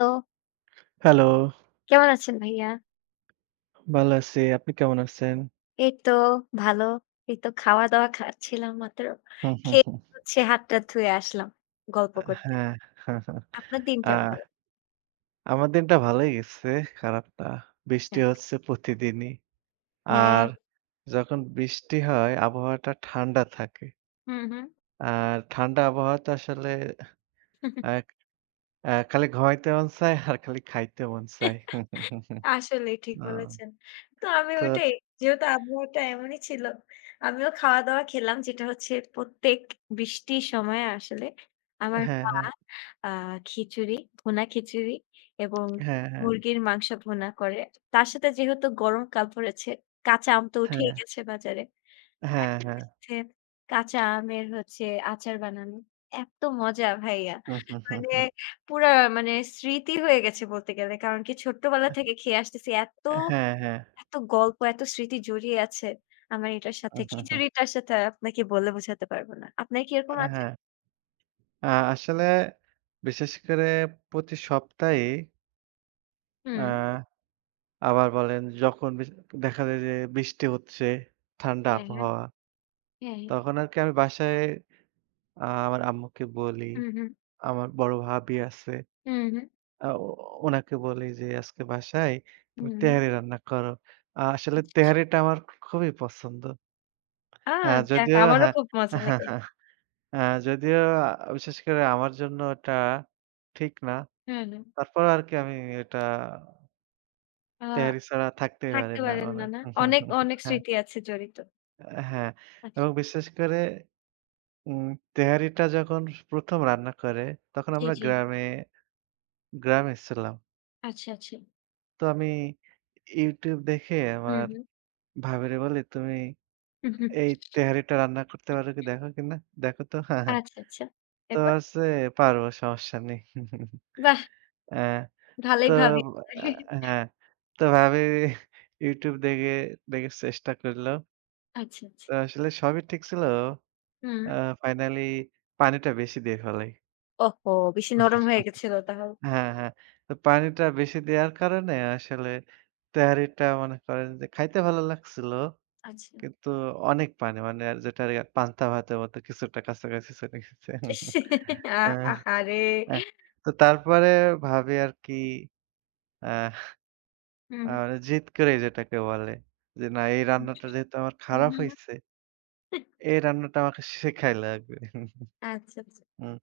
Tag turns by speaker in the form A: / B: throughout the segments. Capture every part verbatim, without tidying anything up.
A: তো
B: হ্যালো,
A: কেমন আছেন ভাইয়া?
B: ভালো আছি। আপনি কেমন আছেন?
A: এই তো ভালো। এই তো খাওয়া-দাওয়া খাচ্ছিলাম মাত্র।
B: হুম, হুম,
A: খেয়ে
B: হুম।
A: হচ্ছে হাত-টাত ধুয়ে আসলাম গল্প
B: আ
A: করতে।
B: হ্যাঁ।
A: আপনার দিন কেমন
B: আ
A: গেল?
B: আমার দিনটা ভালোই গেছে, খারাপ না। বৃষ্টি
A: যাক।
B: হচ্ছে প্রতিদিনই।
A: হ্যাঁ।
B: আর যখন বৃষ্টি হয় আবহাওয়াটা ঠান্ডা থাকে।
A: হুম, হুম।
B: আর ঠান্ডা আবহাওয়াতে আসলে এক আ খালি ঘুমাইতে মন চায় আর খালি খাইতে মন চায়। হুম, হুম, হুম, হুম।
A: আসলেই ঠিক
B: আ
A: বলেছেন। তো আমি
B: তো
A: ওইটাই যেহেতু আবহাওয়াটা এমনই ছিল। আমিও খাওয়া-দাওয়া খেলাম যেটা হচ্ছে প্রত্যেক বৃষ্টির সময়ে আসলে আমার
B: হ্যাঁ,
A: মা
B: হ্যাঁ,
A: আ খিচুড়ি, ভুনা খিচুড়ি এবং
B: হ্যাঁ, হ্যাঁ,
A: মুরগির মাংস ভুনা করে। তার সাথে যেহেতু গরমকাল পড়েছে, কাঁচা আম তো
B: হ্যাঁ,
A: উঠেই গেছে বাজারে। তার
B: হ্যাঁ, হ্যাঁ।
A: সাথে, সাথে কাঁচা আমের হচ্ছে আচার বানানো। এত মজা ভাইয়া।
B: হুম, হুম, হুম,
A: মানে
B: হুম।
A: পুরা মানে স্মৃতি হয়ে গেছে বলতে গেলে। কারণ কি ছোট্টবেলা থেকে খেয়ে আসতেছি। এত,
B: হ্যাঁ, হ্যাঁ।
A: এত গল্প, এত স্মৃতি জড়িয়ে আছে আমার এটার সাথে।
B: হুম, হুম, হুম।
A: খিচুড়িটার সাথে আপনাকে বলে বোঝাতে পারবো না। আপনার কি এরকম আছে?
B: হ্যাঁ। আ আসলে বিশেষ করে প্রতি সপ্তাহে আ
A: হুম।
B: হুম। আবার বলেন যখন বেশ দেখা যায় যে বৃষ্টি হচ্ছে, ঠান্ডা
A: হ্যাঁ, হ্যাঁ।
B: আবহাওয়া।
A: হ্যাঁ, হ্যাঁ।
B: তখন আরকি আমি বাসায় আ আমার আম্মুকে বলি,
A: হুম, হুম।
B: আমার বড় ভাবি আছে।
A: হুম, হুম।
B: আ ও ওনাকে বলি যে, "আজকে বাসায়
A: হুম,
B: তুমি
A: হুম।
B: তেহারি রান্না করো।" আ আসলে
A: আচ্ছা, আচ্ছা।
B: তেহারিটা আমার খুবই পছন্দ।
A: আ
B: আ
A: যাক
B: যদিও
A: আমারও
B: হ্যাঁ,
A: খুব মজা লাগে।
B: আ যদিও আ বিশেষ করে আমার জন্য ওটা ঠিক না।
A: হুম, হুম।
B: তারপরও আরকি আমি এটা
A: আ
B: তেহারি ছাড়া থাকতেই পারি
A: থাকতে
B: না
A: পারেন
B: মানে।
A: না, না? অনেক, অনেক
B: হ্যাঁ,
A: স্মৃতি আছে জড়িত।
B: হ্যাঁ
A: আচ্ছা।
B: এবং বিশেষ করে উম তেহারিটা যখন প্রথম রান্না করে তখন
A: জি,
B: আমরা
A: জি।
B: গ্রামে, গ্রামে ছিলাম।
A: আচ্ছা, আচ্ছা।
B: তো আমি YouTube দেখে
A: হুম,
B: আমার
A: হুম।
B: ভাবিরে বলি, "তুমি
A: হুম, হুম।
B: এই তেহারিটা রান্না করতে পারো কি দেখো কিনা? দেখো তো।" হ্যাঁ হ্যাঁ।
A: আচ্ছা, আচ্ছা।
B: তো
A: তারপর?
B: বলছে, "পারবো সমস্যা নেই।"
A: বাহ!
B: অ্যা
A: ভালোই
B: তো
A: ভাবি
B: আ হ্যাঁ, তো ভাবি YouTube দেখে, দেখে চেষ্টা করল।
A: আচ্ছা, আচ্ছা।
B: তো আসলে সবই ঠিক ছিল।
A: হুম।
B: আ ফাইনালি পানিটা বেশি দিয়ে ফেলাই।
A: ওহহো! বেশি নরম হয়ে গেছিল তাহলে।
B: হ্যাঁ, হ্যাঁ। তো পানিটা বেশি দেওয়ার কারণে আসলে তেহারিটা মনে করেন যে খাইতে ভালো লাগছিল।
A: আচ্ছা।
B: কিন্তু অনেক পানি মানে আর যেটা আর পান্তা ভাতের মতো কিছুটা কাছাকাছি চলে গেছে।
A: ইস, আ
B: আ
A: আহারে!
B: হ্যাঁ। তো তারপরে ভাবি আরকি আ
A: হুম,
B: আ
A: হুম।
B: মানে জিদ করে যেটাকে বলে। যে না এই রান্নাটা যেহেতু আমার
A: হুম,
B: খারাপ
A: হুম, হুম।
B: হইছে, এই রান্নাটা আমাকে শেখাই লাগবে।
A: আচ্ছা, আচ্ছা।
B: হুম।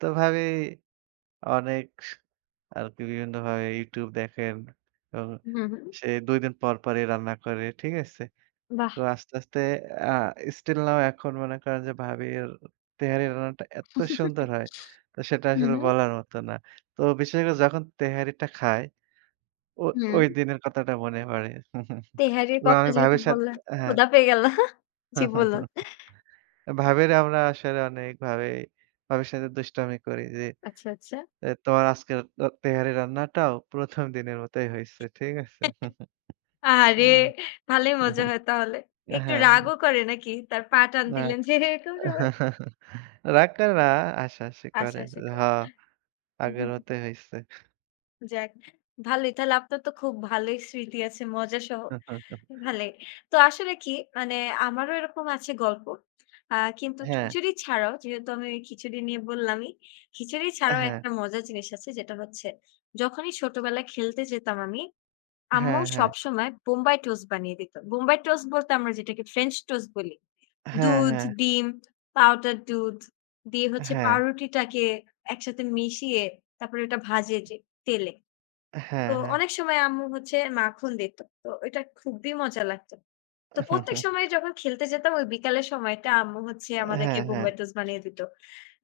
B: তো ভাবি অনেক আর আপনি বিভিন্নভাবে YouTube দেখেন এবং
A: হুম, হুম।
B: সে দুই দিন পর, পরই রান্না করে। ঠিক আছে?
A: বাহ!
B: তো আস্তে, আস্তে আ স্টিল নাও এখন মনে করেন যে ভাবির তেহারি রান্নাটা এত সুন্দর হয়, তো সেটা
A: হুম,
B: আসলে
A: হুম।
B: বলার মতো না। তো বিশেষ করে যখন তেহারিটা খাই, ও
A: হুম।
B: ওই দিনের কথাটা মনে পড়ে।
A: তেহারির
B: এবং
A: কথা
B: আমি
A: যেহেতু
B: ভাবির সাথে
A: বললেন,
B: হ্যাঁ।
A: ক্ষুধা পেয়ে গেল। জি বলুন।
B: ভাবির আমরা আসলে অনেকভাবে ভাবির সাথে দুষ্টামি করি যে,
A: আচ্ছা, আচ্ছা।
B: "এ তোমার আজকের র তেহারি রান্নাটাও প্রথম দিনের মতোই হইছে।" ঠিক আছে?
A: আহারে!
B: হুম।
A: ভালোই
B: হুম,
A: মজা
B: হুম।
A: হয় তাহলে।
B: হ্যাঁ,
A: একটু
B: হ্যাঁ।
A: রাগও করে নাকি? তার পা টান
B: না
A: দিলেন যে এরকম সবাই
B: রাগ-কানা হাসাহাসি করে।
A: আশা
B: হ
A: শেখার।
B: আগের মতোই হইছে।
A: যাক ভালোই। তাহলে আপনার তো খুব ভালোই স্মৃতি আছে মজা সহ। ভালোই। তো আসলে কি মানে আমারও এরকম আছে গল্প। আ কিন্তু
B: হ্যাঁ,
A: খিচুড়ি ছাড়াও যেহেতু আমি ওই খিচুড়ি নিয়ে বললামই, খিচুড়ি ছাড়াও
B: হ্যাঁ,
A: একটা মজার জিনিস আছে যেটা হচ্ছে যখনই ছোটবেলায় খেলতে যেতাম আমি, আম্মু
B: হ্যাঁ, হ্যাঁ,
A: সবসময় বোম্বাই টোস্ট বানিয়ে দিত। বোম্বাই টোস্ট বলতে আমরা যেটাকে ফ্রেঞ্চ টোস্ট বলি।
B: হ্যাঁ,
A: দুধ,
B: হ্যাঁ,
A: ডিম, পাউডার দুধ দিয়ে হচ্ছে
B: হ্যাঁ,
A: পাউরুটিটাকে একসাথে মিশিয়ে তারপরে ওটা ভাজে যে তেলে।
B: হ্যাঁ,
A: তো
B: হ্যাঁ।
A: অনেক সময় আম্মু হচ্ছে মাখন দিত। তো এটা খুবই মজা লাগতো। তো প্রত্যেক সময় যখন খেলতে যেতাম ওই বিকালের সময়টা আম্মু হচ্ছে আমাদেরকে
B: হ্যাঁ, হ্যাঁ,
A: বোম্বাই টোস্ট বানিয়ে দিত।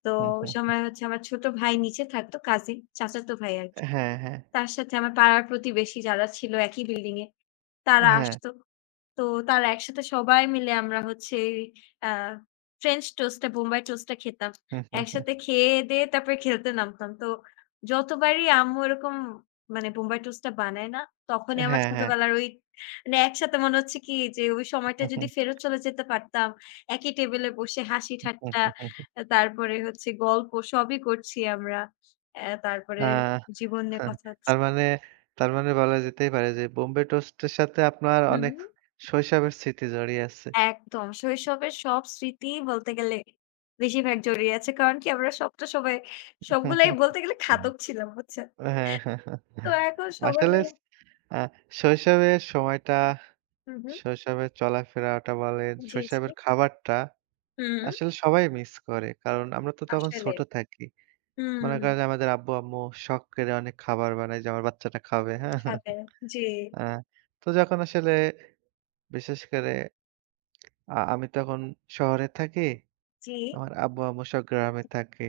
A: তো
B: হুম,
A: ওই
B: হুম।
A: সময় হচ্ছে আমার ছোট ভাই নিচে থাকতো কাজিন, চাচাতো ভাই আরকি।
B: হ্যাঁ, হ্যাঁ,
A: তার সাথে আমার পাড়ার প্রতিবেশী যারা ছিল একই বিল্ডিং এ তারা
B: হ্যাঁ,
A: আসতো। তো তারা একসাথে সবাই মিলে আমরা হচ্ছে আ ফ্রেঞ্চ টোস্ট টা বোম্বাই টোস্ট টা খেতাম।
B: হুম, হুম, হুম।
A: একসাথে খেয়ে-দেয়ে তারপরে খেলতে নামতাম। তো যতবারই আম্মু এরকম মানে বোম্বাই টোস্ট টা বানায় না, তখনই আমার
B: হ্যাঁ, হ্যাঁ,
A: ছোটবেলার ওই মানে একসাথে মনে হচ্ছে কি যে ওই সময়টা
B: হুম,
A: যদি
B: হুম,
A: ফেরত চলে যেতে পারতাম, একই টেবলে বসে হাসি
B: হুম,
A: ঠাট্টা,
B: হুম, হুম।
A: আ তারপরে হচ্ছে গল্প সবই করছি আমরা। অ্যা তারপরে
B: আহ
A: জীবন নিয়ে কথা হচ্ছে।
B: তার মানে তার মানে বলা যেতেই পারে যে বোম্বে টোস্টের সাথে আপনার
A: হু,
B: অনেক
A: হু।
B: শৈশবের স্মৃতি জড়িয়ে আছে।
A: একদম। শৈশবের সব স্মৃতি বলতে গেলে বেশিরভাগ জড়িয়ে আছে। কারণ কি আমরা সবটা সবাই সবগুলাই বলতে গেলে ঘাতক ছিলাম, বুঝছেন?
B: হ্যাঁ, হ্যাঁ, হ্যাঁ।
A: তো এখন সবাই
B: আসলে
A: মিলে
B: আ শৈশবের সময়টা,
A: হুম, হুম।
B: শৈশবের চলাফেরাটা বলেন,
A: জি, জি।
B: শৈশবের খাবারটা
A: হুম,
B: আসলে সবাই মিস করে। কারণ আমরা তো তখন
A: আসলে।
B: ছোট থাকি। মনে
A: হুম,
B: করেন যে আমাদের আব্বু-আম্মু শখ করে অনেক খাবার বানায় যে আমার বাচ্চাটা খাবে। হ্যাঁ?
A: সাথে। জি,
B: হ্যাঁ, আ তো যখন আসলে বিশেষ করে আ আমি তখন শহরে থাকি,
A: জি।
B: আমার আব্বু-আম্মু সব গ্রামে থাকে।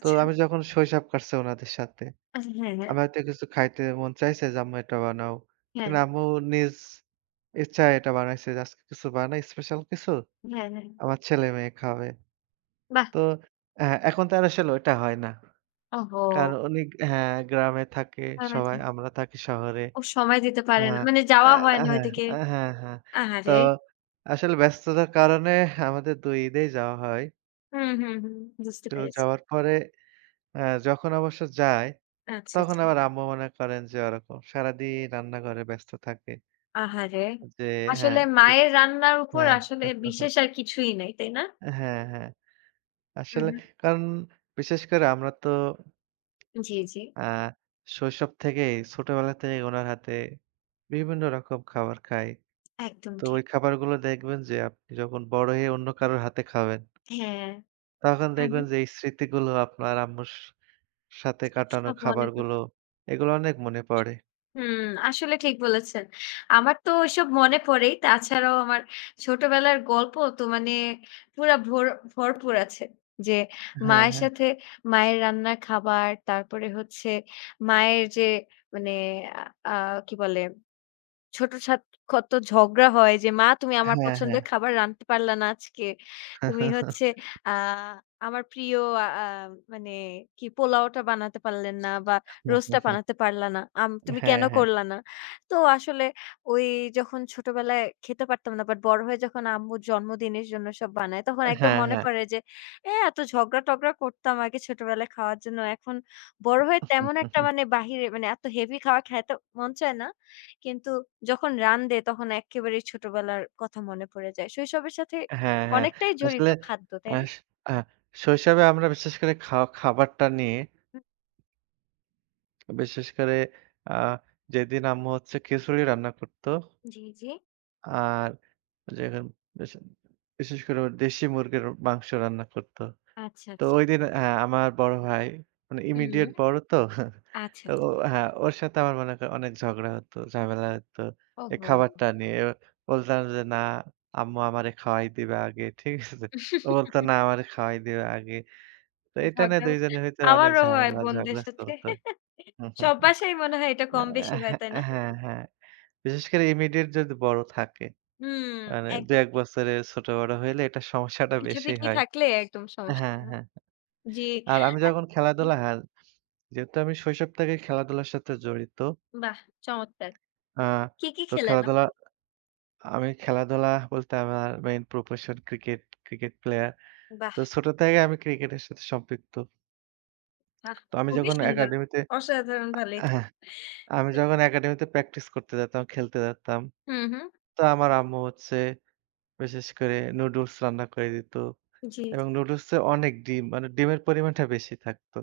B: তো আমি যখন শৈশব কাটছে ওনাদের সাথে।
A: হ্যাঁ, হ্যাঁ।
B: আমার হয়তো কিছু খাইতে মন চাইছে যে, "আম্মু এটা বানাও।"
A: হ্যাঁ,
B: কিন্তু আম্মু নিজ ইচ্ছায় এটা বানাইছে যে, আজকে কিছু বানাই স্পেশাল কিছু,
A: হ্যাঁ, হ্যাঁ।
B: আমার ছেলে-মেয়ে খাবে।
A: বাহ!
B: তো অ্যা এখন তো আর আসলে ওটা হয় না।
A: ওহো!
B: কারণ উনি হ্যাঁ, গ্রামে থাকে
A: সময় আছে।
B: সবাই, আমরা থাকি শহরে।
A: ও সময় দিতে পারে না।
B: হ্যাঁ,
A: মানে
B: আ
A: যাওয়া হয় না
B: হ্যাঁ,
A: ওইদিকে।
B: আ হ্যাঁ, হ্যাঁ। তো
A: আহারে!
B: আসলে ব্যস্ততার কারণে আমাদের দুই ঈদেই যাওয়া হয়।
A: হুম, হুম, হুম। বুঝতে
B: তো
A: পেরেছি।
B: যাওয়ার পরে অ্যা যখন অবশ্য যাই,
A: আচ্ছা,
B: তখন
A: আচ্ছা।
B: আবার আম্মু মনে করেন যে ওরকম সারাদিন রান্নাঘরে ব্যস্ত থাকে।
A: আহারে!
B: যে হ্যাঁ,
A: আসলে
B: ঠিক
A: মায়ের রান্নার উপর
B: হ্যাঁ।
A: আসলে বিশেষ আর কিছুই নাই, তাই না?
B: হ্যাঁ, হ্যাঁ।
A: হু,
B: আসলে
A: হু।
B: কারণ বিশেষ করে আমরা তো
A: জি, জি।
B: আ শৈশব থেকেই ছোটবেলা থেকেই উনার হাতে বিভিন্ন রকম খাবার খাই।
A: একদম
B: তো
A: ঠিক।
B: ওই খাবারগুলো দেখবেন যে আপনি যখন বড় হয়ে অন্য কারোর হাতে খাবেন,
A: হ্যাঁ।
B: তখন
A: হু, হু।
B: দেখবেন যে এই স্মৃতিগুলো আপনার আম্মুর সাথে কাটানো
A: সব মনে পড়ে।
B: খাবারগুলো এগুলো অনেক মনে পড়ে।
A: হুম, আসলে ঠিক বলেছেন। আমার তো ওইসব মনে পড়েই। তাছাড়াও আমার ছোটবেলার গল্প তো মানে পুরা ভোর ভরপুর আছে। যে
B: হ্যাঁ,
A: মায়ের
B: হ্যাঁ।
A: সাথে মায়ের রান্নার খাবার, তারপরে হচ্ছে মায়ের যে মানে আ আ কি বলে ছোট সাত কত ঝগড়া হয় যে, "মা তুমি আমার
B: হ্যাঁ, হ্যাঁ।
A: পছন্দের খাবার রাঁধতে পারলা না আজকে। তুমি হচ্ছে আ আমার প্রিয় আ আ মানে কি পোলাওটা বানাতে পারলেন না বা রোস্টটা বানাতে পারলা না। আম তুমি
B: হ্যাঁ,
A: কেন
B: হ্যাঁ।
A: করলা না?" তো আসলে ওই যখন ছোটবেলায় খেতে পারতাম না। বাট বড় হয়ে যখন আম্মু জন্মদিনের জন্য সব বানায়, তখন একদম
B: হ্যাঁ,
A: মনে
B: হ্যাঁ।
A: পড়ে যে, "এ এত ঝগড়া-টগড়া করতাম আগে ছোটবেলায় খাওয়ার জন্য। এখন বড় হয়ে তেমন একটা মানে বাহিরে মানে এত হেভি খাওয়া খাইতে মন চায় না।" কিন্তু যখন রান দেয় তখন এক্কেবারেই ছোটবেলার কথা মনে পড়ে যায়। শৈশবের সাথে
B: হ্যাঁ, হ্যাঁ।
A: অনেকটাই জড়িত
B: আসলে
A: খাদ্য, তাই না?
B: আস আ শৈশবে আমরা বিশেষ করে খা খাবারটা নিয়ে
A: হুম,
B: বিশেষ করে আ যেদিন আম্মু হচ্ছে খিচুড়ি রান্না করত।
A: জি, জি।
B: আর যেখান বিশে বিশেষ করে ও দেশি মুরগির মাংস রান্না করত।
A: আচ্ছা,
B: তো
A: আচ্ছা।
B: ঐদিন আ আমার বড় ভাই মানে
A: হুম।
B: ইমিডিয়েট বড় তো।
A: আচ্ছা, আচ্ছা।
B: তো ও হ্যাঁ, ওর সাথে আমার মনে করেন অনেক ঝগড়া হতো, ঝামেলা হতো। এই
A: ওহো!
B: খাবারটা নিয়ে। বলতাম যে, "না আম্মু আমারে খাওয়াই দিবে আগে।" ঠিক আছে? ও বলত, "না আমারে খাওয়াই দিবে আগে।" তো এটা নিয়ে
A: ঝগড়া
B: দুই
A: হতো?
B: জনের ভিতরে অনেক
A: আমারও হয়
B: ঝামেলা
A: বোনদের
B: ঝগড়া
A: সাথে।
B: চলত।
A: সব বাসায় মনে হয় এটা কম বেশি হয়, তাই
B: আ
A: না?
B: হ্যাঁ, হ্যাঁ। বিশেষ করে ইমিডিয়েট যদি বড় থাকে।
A: হুম,
B: মানে
A: একদম
B: দুই এক
A: ঠিক।
B: বছরের ছোট-বড় হইলে এটার সমস্যাটা বেশি
A: পিঠাপিঠি
B: হয়।
A: থাকলে একদম সমস্যা
B: হ্যাঁ,
A: হয় না।
B: হ্যাঁ।
A: জি।
B: আর আমি যখন
A: আচ্ছা হুম,
B: খেলাধুলা হ্যাঁ, যেহেতু আমি শৈশব থেকেই খেলাধুলার সাথে জড়িত।
A: বাহ! চমৎকার।
B: আ
A: কি, কি
B: তো
A: খেলেন
B: খেলাধুলা
A: আপনি?
B: আমি খেলাধুলা বলতে আমার main profession cricket, cricket player.
A: বাহ!
B: তো ছোট থেকে আমি ক্রিকেটের সাথে সম্পৃক্ত।
A: বাহ!
B: তো আমি
A: খুবই
B: যখন
A: সুন্দর।
B: একাডেমিতে
A: অসাধারণভাবে লেখা।
B: হ্যাঁ, আমি যখন একাডেমিতে প্র্যাকটিস করতে যেতাম, খেলতে যেতাম
A: হুম, হুম।
B: তো আমার আম্মু হচ্ছে বিশেষ করে নুডলস রান্না করে দিত
A: জি, জি।
B: এবং নুডলসে অনেক ডিম মানে ডিমের পরিমাণটা বেশি থাকতো।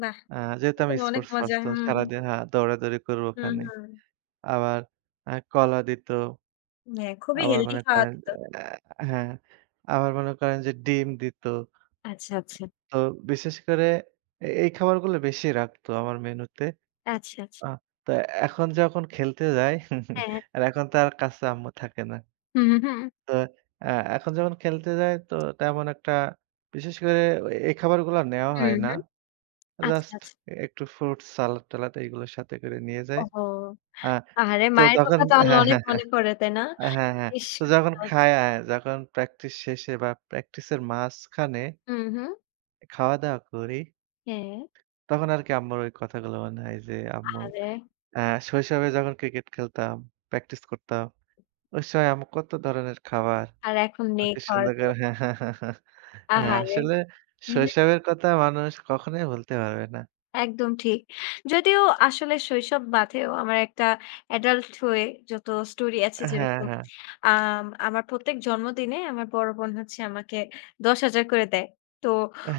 A: বাহ!
B: আ যেহেতু
A: তো
B: আমি
A: অনেক
B: স্পোর্টস
A: মজা।
B: পারসন
A: হুম, হুম।
B: সারাদিন হ্যাঁ, দৌড়াদৌড়ি করব
A: হুম,
B: ওখানে।
A: হুম।
B: আবার আ কলা দিত।
A: হ্যাঁ, খুবই
B: আবার
A: হেলদি
B: মনে
A: খাওয়া
B: করেন
A: যেত।
B: আ হ্যাঁ, আবার মনে করেন যে ডিম দিত।
A: আচ্ছা, আচ্ছা।
B: তো বিশেষ করে এ এই খাবারগুলো বেশি রাখতো আমার মেনুতে।
A: আচ্ছা, আচ্ছা।
B: আ তো এখন যখন খেলতে যাই
A: হ্যাঁ।
B: আর এখন তো আর কাছে আম্মু থাকে না।
A: হুম, হুম।
B: তো অ্যা এখন যেমন খেলতে যাই তো তেমন একটা বিশেষ করে এই খাবারগুলা নেওয়া
A: হুম,
B: হয় না।
A: হুম। আচ্ছা,
B: জাস্ট
A: আচ্ছা।
B: একটু ফ্রুটস, সালাদ-টালাদ এইগুলো সাথে করে নিয়ে যাই।
A: ওহো!
B: আ
A: আহারে!
B: তো
A: মায়ের
B: তখন
A: কথা তাহলে
B: হ্যাঁ,
A: অনেক
B: হ্যাঁ, হ্যাঁ,
A: মনে পড়ে, তাই না?
B: হ্যাঁ, হ্যাঁ।
A: বেশ
B: তো যখন
A: ভালো।
B: খাই আ যখন প্র্যাকটিস শেষে বা প্র্যাকটিসের মাঝখানে
A: হুম, হুম।
B: খাওয়া-দাওয়া করি,
A: হ্যাঁ।
B: তখন আরকি আম্মুর ওই কথাগুলো মনে হয় যে আম্মু
A: আহারে!
B: অ্যা শৈশবে যখন ক্রিকেট খেলতাম, প্র্যাকটিস করতাম, ওই সময় আম্মু কত ধরনের খাবার
A: আর এখন নেই
B: আকর্ষণ
A: খাওয়ার
B: করা
A: কোনো।
B: হ্যাঁ, হ্যাঁ, হ্যাঁ, হ্যাঁ। হ্যাঁ,
A: আহারে!
B: আসলে শৈশবের কথা মানুষ কখনোই ভুলতে পারবে না।
A: একদম ঠিক। যদিও আসলে শৈশব বাদেও আমার একটা অ্যাডাল্ট হয়ে যত স্টোরি আছে
B: হ্যাঁ,
A: যেরকম
B: হ্যাঁ।
A: আম আমার প্রত্যেক জন্মদিনে আমার বড় বোন হচ্ছে আমাকে দশ হাজার করে দেয়। তো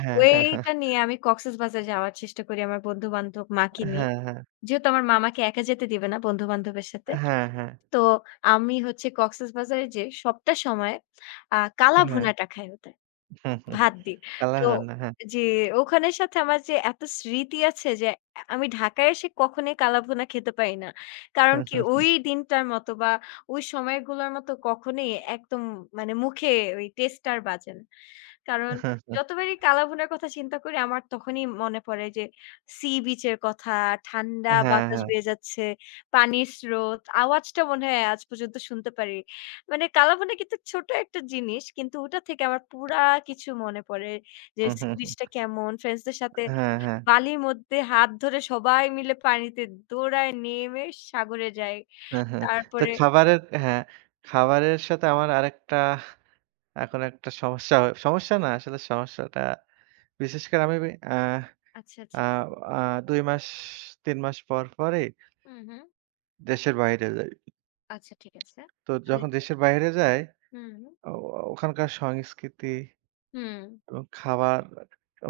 B: হ্যাঁ, হ্যাঁ, হ্যাঁ।
A: ওইটা নিয়ে আমি কক্সেসবাজার যাওয়ার চেষ্টা করি আমার বন্ধু-বান্ধব, মাকে নিয়ে।
B: হ্যাঁ, হ্যাঁ।
A: যেহেতু আমার মা আমাকে একা যেতে দিবে না বন্ধু-বান্ধবের সাথে।
B: হ্যাঁ, হ্যাঁ।
A: তো আমি হচ্ছে কক্সেসবাজারে যেয়ে সবটা সময় আ কালা
B: হ্যাঁ।
A: ভুনাটা খাই ওদের।
B: হুম, হুম।
A: ভাত দিয়ে। তো
B: আল্লাহর হ্যাঁ।
A: যে ওখানের সাথে আমার যে এত স্মৃতি আছে যে আ আমি ঢাকায় এসে কখনোই কালাভুনা খেতে পারি না। কারণ
B: হুম,
A: কি
B: হুম।
A: ওই দিনটার মতো বা ওই সময়গুলোর মতো কখনোই একদম মানে মুখে ওই টেস্ট টা আর বাজে না। কারণ
B: হুম, হুম।
A: যতবারই কালাভুনার কথা চিন্তা করি আমার তখনই মনে পড়ে যে সি বিচ এর কথা, ঠান্ডা
B: হ্যাঁ,
A: বাতাস
B: হ্যাঁ।
A: বেয়ে যাচ্ছে, পানির স্রোত, আওয়াজটা মনে হয় আজ পর্যন্ত শুনতে পারি। মানে কালাভুনা কিন্তু ছোট একটা জিনিস। কিন্তু ওটা থেকে আমার পুরা কিছু মনে পড়ে। যে
B: হুম,
A: সি
B: হুম, হুম।
A: বিচটা কেমন, ফ্রেন্ডসদের সাথে
B: হ্যাঁ, হ্যাঁ।
A: বালির মধ্যে হাত ধরে সবাই মিলে পানিতে দৌড়ায় নেমে সাগরে যাই।
B: হ্যাঁ, হ্যাঁ। তো
A: তারপরে
B: খাবারের হ্যাঁ, খাবারের সাথে আমার আরেকটা এখন একটা সমস্যা হয় সমস্যা না আসলে সমস্যাটা বিশেষ করে আমি আ
A: আচ্ছা,
B: আ
A: আচ্ছা।
B: আ দুই মাস তিন মাস পর পরই
A: হুম, হুম।
B: দেশের বাইরে যাই।
A: আচ্ছা ঠিক আছে।
B: তো
A: ভালোই
B: যখন
A: তো।
B: দেশের বাইরে যাই,
A: হুম,
B: ও ওখানকার সংস্কৃতি
A: হুম।
B: এবং খাবার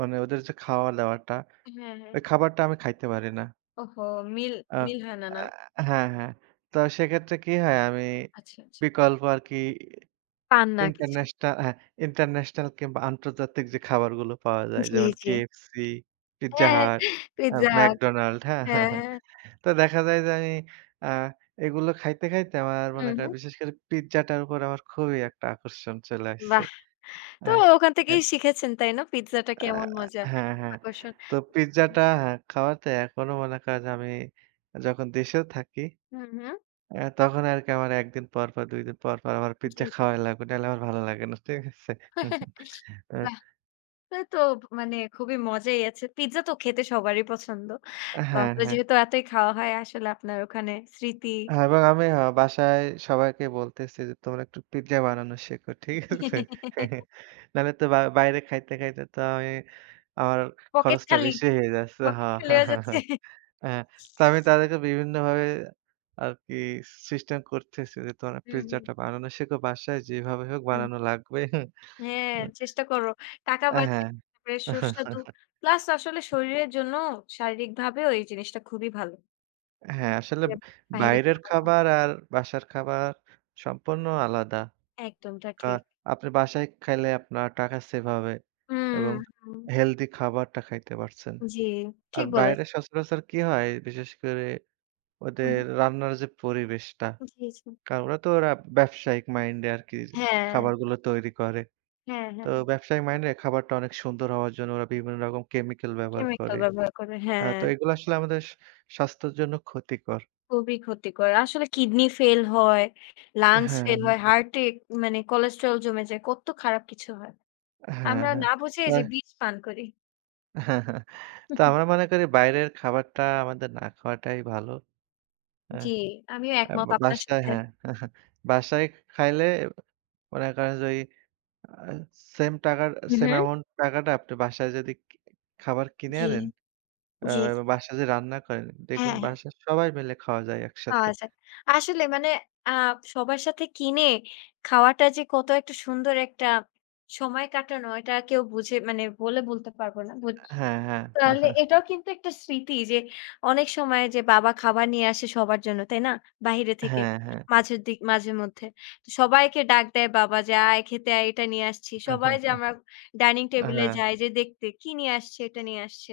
B: মানে ওদের যে খাওয়া-দাওয়াটা,
A: হ্যাঁ, হ্যাঁ।
B: ওই খাবারটা আমি খাইতে পারি না।
A: ওহো! মিল
B: আ
A: মিল হয় না, না?
B: আ হ্যাঁ, হ্যাঁ। তো সেক্ষেত্রে কি হয় আমি
A: আচ্ছা, আচ্ছা।
B: বিকল্প আরকি
A: পান না কিছু।
B: ইন্টারন্যাশনাল হ্যাঁ, ইন্টারন্যাশনাল কিংবা আন্তর্জাতিক যে খাবারগুলো পাওয়া যায়
A: জি,
B: যেমন
A: জি।
B: K F C, পিজ্জা
A: হ্যাঁ,
B: হাট, আ
A: পিজ্জা হাট।
B: ম্যাকডোনাল্ড হ্যাঁ? হ্যাঁ,
A: হ্যাঁ,
B: হ্যাঁ।
A: হ্যাঁ।
B: তো দেখা যায় যে আমি আ এগুলো খাইতে, খাইতে আমার মনে
A: হুম,
B: করেন
A: হুম।
B: বিশেষ করে পিজ্জাটার উপর আমার খুবই একটা আকর্ষণ চলে আসছে।
A: বাহ!
B: আ
A: তো ওখান
B: আ
A: থেকেই শিখেছেন, তাই না? পিজ্জাটা
B: আ
A: কেমন মজা,
B: হ্যাঁ, হ্যাঁ।
A: আকর্ষণ।
B: তো পিজ্জাটা হ্যাঁ, খাওয়াতে এখনো মনে করেন আমি যখন দেশেও থাকি
A: হুম, হুম।
B: অ্যা তখন আরকি আমার এক দিন পর, পর দুই দিন পর, পর আমার
A: জি,
B: পিজ্জা
A: জি।
B: খাওয়াই লাগবে। নাহলে আমার ভালো লাগে না। ঠিক আছে? আ
A: বাহ! তা তো মানে খুবই মজাই আছে। পিজ্জা তো খেতে সবারই পছন্দ। তো
B: হ্যাঁ,
A: আপনার
B: হ্যাঁ।
A: যেহেতু এতই খাওয়া হয় আসলে আপনার ওখানে স্মৃতি
B: হ্যাঁ, এবং আমি আ বাসায় সবাইকে বলতেছি যে, "তোমরা একটু পিজ্জা বানানো শেখো।" ঠিক আছে? নাহলে তো বা বাইরে খাইতে, খাইতে তো আমি আমার
A: পকেট
B: খরচটা
A: খালি,
B: বেশি হয়ে যাচ্ছে। হ
A: পকেট খালি হয়ে যাচ্ছে।
B: হ্যাঁ। তো আমি তাদেরকে বিভিন্নভাবে আরকি সিস্টেম করতেছি যে, "তোমরা
A: হুম, হুম,
B: পিজ্জাটা বানানো শেখো বাসায়। যেভাবে হোক
A: হুম।
B: বানানো লাগবে।"
A: হ্যাঁ,
B: হুম।
A: চেষ্টা করো। টাকা
B: আ
A: বাঁচে,
B: হ্যাঁ।
A: তারপরে সুস্বাদু। প্লাস আসলে শরীরের জন্য শারীরিকভাবেও এই জিনিসটা খুবই ভালো।
B: হ্যাঁ, আসলে
A: বাইরে
B: বাইরের
A: খাওয়া না।
B: খাবার আর বাসার খাবার সম্পূর্ণ আলাদা।
A: একদমটা
B: কা
A: ঠিক।
B: আপনি বাসায় খাইলে আপনার টাকা সেভ হবে
A: হুম,
B: এবং
A: হুম,
B: হেলদি খাবারটা খাইতে পারছেন।
A: জি,
B: আর
A: ঠিক
B: বাইরে
A: বলেছেন।
B: সচরাচর কি হয়? বিশেষ করে
A: হুম,
B: ওদের রান্নার যে পরিবেশটা,
A: জি, জি।
B: কারণ ওরা তো ওরা ব্যবসায়িক মাইন্ডে আরকি
A: হ্যাঁ,
B: খাবারগুলো তৈরি করে।
A: হ্যাঁ,
B: তো
A: হ্যাঁ।
B: ব্যবসায়িক মাইন্ডে খাবারটা অনেক সুন্দর হওয়ার জন্য ওরা বিভিন্ন রকম কেমিক্যাল ব্যবহার
A: কেমিক্যাল
B: করে।
A: ব্যবহার করে,
B: আ
A: হ্যাঁ,
B: তো এগুলো আসলে আমাদের স স্বাস্থ্যের জন্য ক্ষতিকর।
A: খুবই ক্ষতিকর। আসলে কিডনি ফেল হয়, লাংস ফেল হয়,
B: হ্যাঁ,
A: হার্টে মানে কোলেস্টেরল জমে যায়, কত খারাপ কিছু হয়।
B: হ্যাঁ, হ্যাঁ,
A: আমরা
B: হ্যাঁ।
A: না বুঝে
B: তো
A: এই যে বিষ পান করি।
B: তো আমরা মনে করি বাইরের খাবারটা আমাদের না খাওয়াটাই ভালো। হ্যাঁ,
A: জি, আমিও
B: আ
A: একমত আপনার
B: বাসায়
A: সাথে।
B: হ্যাঁ, বাসায় খাইলে মনে করেন যে ওই আ সেম টাকার
A: হু,
B: সেম
A: হু।
B: অ্যামাউন্ট টাকাটা আপনি বাসায় যদি খি খাবার কিনে
A: জি,
B: আনেন, আ
A: জি, জি।
B: এবং বাসায় যদি রান্না করেন, দেখবেন
A: হ্যাঁ, হ্যাঁ।
B: বাসায় সবাই মিলে খাওয়া যায় একসাথে।
A: খাওয়া যায়। আসলে মানে আ সবার সাথে কিনে খাওয়াটা যে কত একটা সুন্দর একটা সময় কাটানো এটা কেউ বুঝে মানে বলে বলতে পারবো না। বুঝ
B: হ্যাঁ, হ্যাঁ।
A: তাহলে এটাও কিন্তু একটা স্মৃতি যে অনেক সময় যে বাবা খাবার নিয়ে আসে সবার জন্য, তাই না? বাহিরে থেকে
B: হ্যাঁ, হ্যাঁ।
A: মাঝের দিক মাঝেমধ্যে। তো সবাইকে ডাক দেয় বাবা যে, "আয় খেতে আয় এটা নিয়ে আসছি।" সবাই যে আমরা ডাইনিং টেবলে
B: হ্যাঁ,
A: যাই যে দেখতে কি নিয়ে আসছে, এটা নিয়ে আসছে।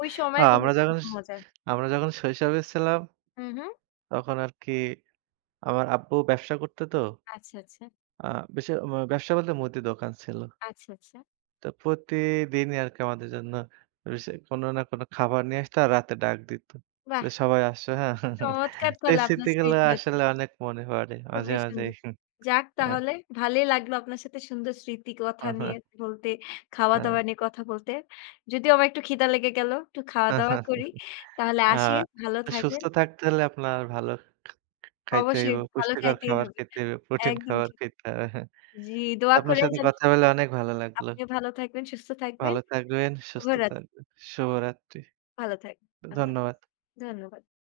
A: ওই
B: আ
A: সময়গুলো
B: আমরা যখন
A: কত মজার।
B: আমরা যখন শৈশবে ছিলাম
A: হুম, হুম।
B: তখন আরকি আমার আব্বু ব্যবসা করতো তো।
A: আচ্ছা, আচ্ছা।
B: আ বেশি ম ব্যবসা বলতে মুদি দোকান ছিল।
A: আচ্ছা, আচ্ছা।
B: তো প্রতিদিনই আরকি আমাদের জন্য বেশি কোনো না কোনো খাবার নিয়ে আসতো আর রাতে ডাক দিত।
A: বাহ!
B: যে সবাই আসো হ্যাঁ?
A: চমৎকার
B: তো এই
A: তাহলে আপনার
B: স্মৃতিগুলো
A: স্মৃতি আছে।
B: আসলে অনেক মনে পড়ে মাঝে,
A: খুবই
B: মাঝেই।
A: সুন্দর। যাক
B: হ্যাঁ।
A: তাহলে ভালোই লাগলো আপনার সাথে সুন্দর স্মৃতি কথা নিয়ে বলতে,
B: হ্যাঁ।
A: খাওয়া-দাওয়া নিয়ে কথা বলতে। যদিও আমার একটু খিদা লেগে গেল, একটু খাওয়া-দাওয়া করি। তাহলে
B: আ
A: আসি, ভালো
B: তো সুস্থ
A: থাকবেন।
B: থাকতে হলে আপনার ভালো খাইতে হইব।
A: অবশ্যই ভালো
B: পুষ্টিকর
A: খাইতেই
B: খাবার
A: হবে।
B: খেতে হইবে, প্রোটিন
A: একদম
B: খাবার
A: ঠিক।
B: খেতে হবে।
A: জি,
B: তো
A: দোয়া
B: আপনার
A: করেন
B: সাথে
A: যেন
B: কথা
A: সুস্থ
B: বলে
A: থাকেন।
B: অনেক ভালো লাগলো।
A: আপনিও ভালো থাকবেন, সুস্থ থাকবেন।
B: ভালো থাকবেন, সুস্থ
A: শুভরাত।
B: থাকবেন। শুভরাত্রি।
A: ভালো থাকবেন। আল্লাহ
B: ধন্যবাদ।
A: হাফেজ। ধন্যবাদ।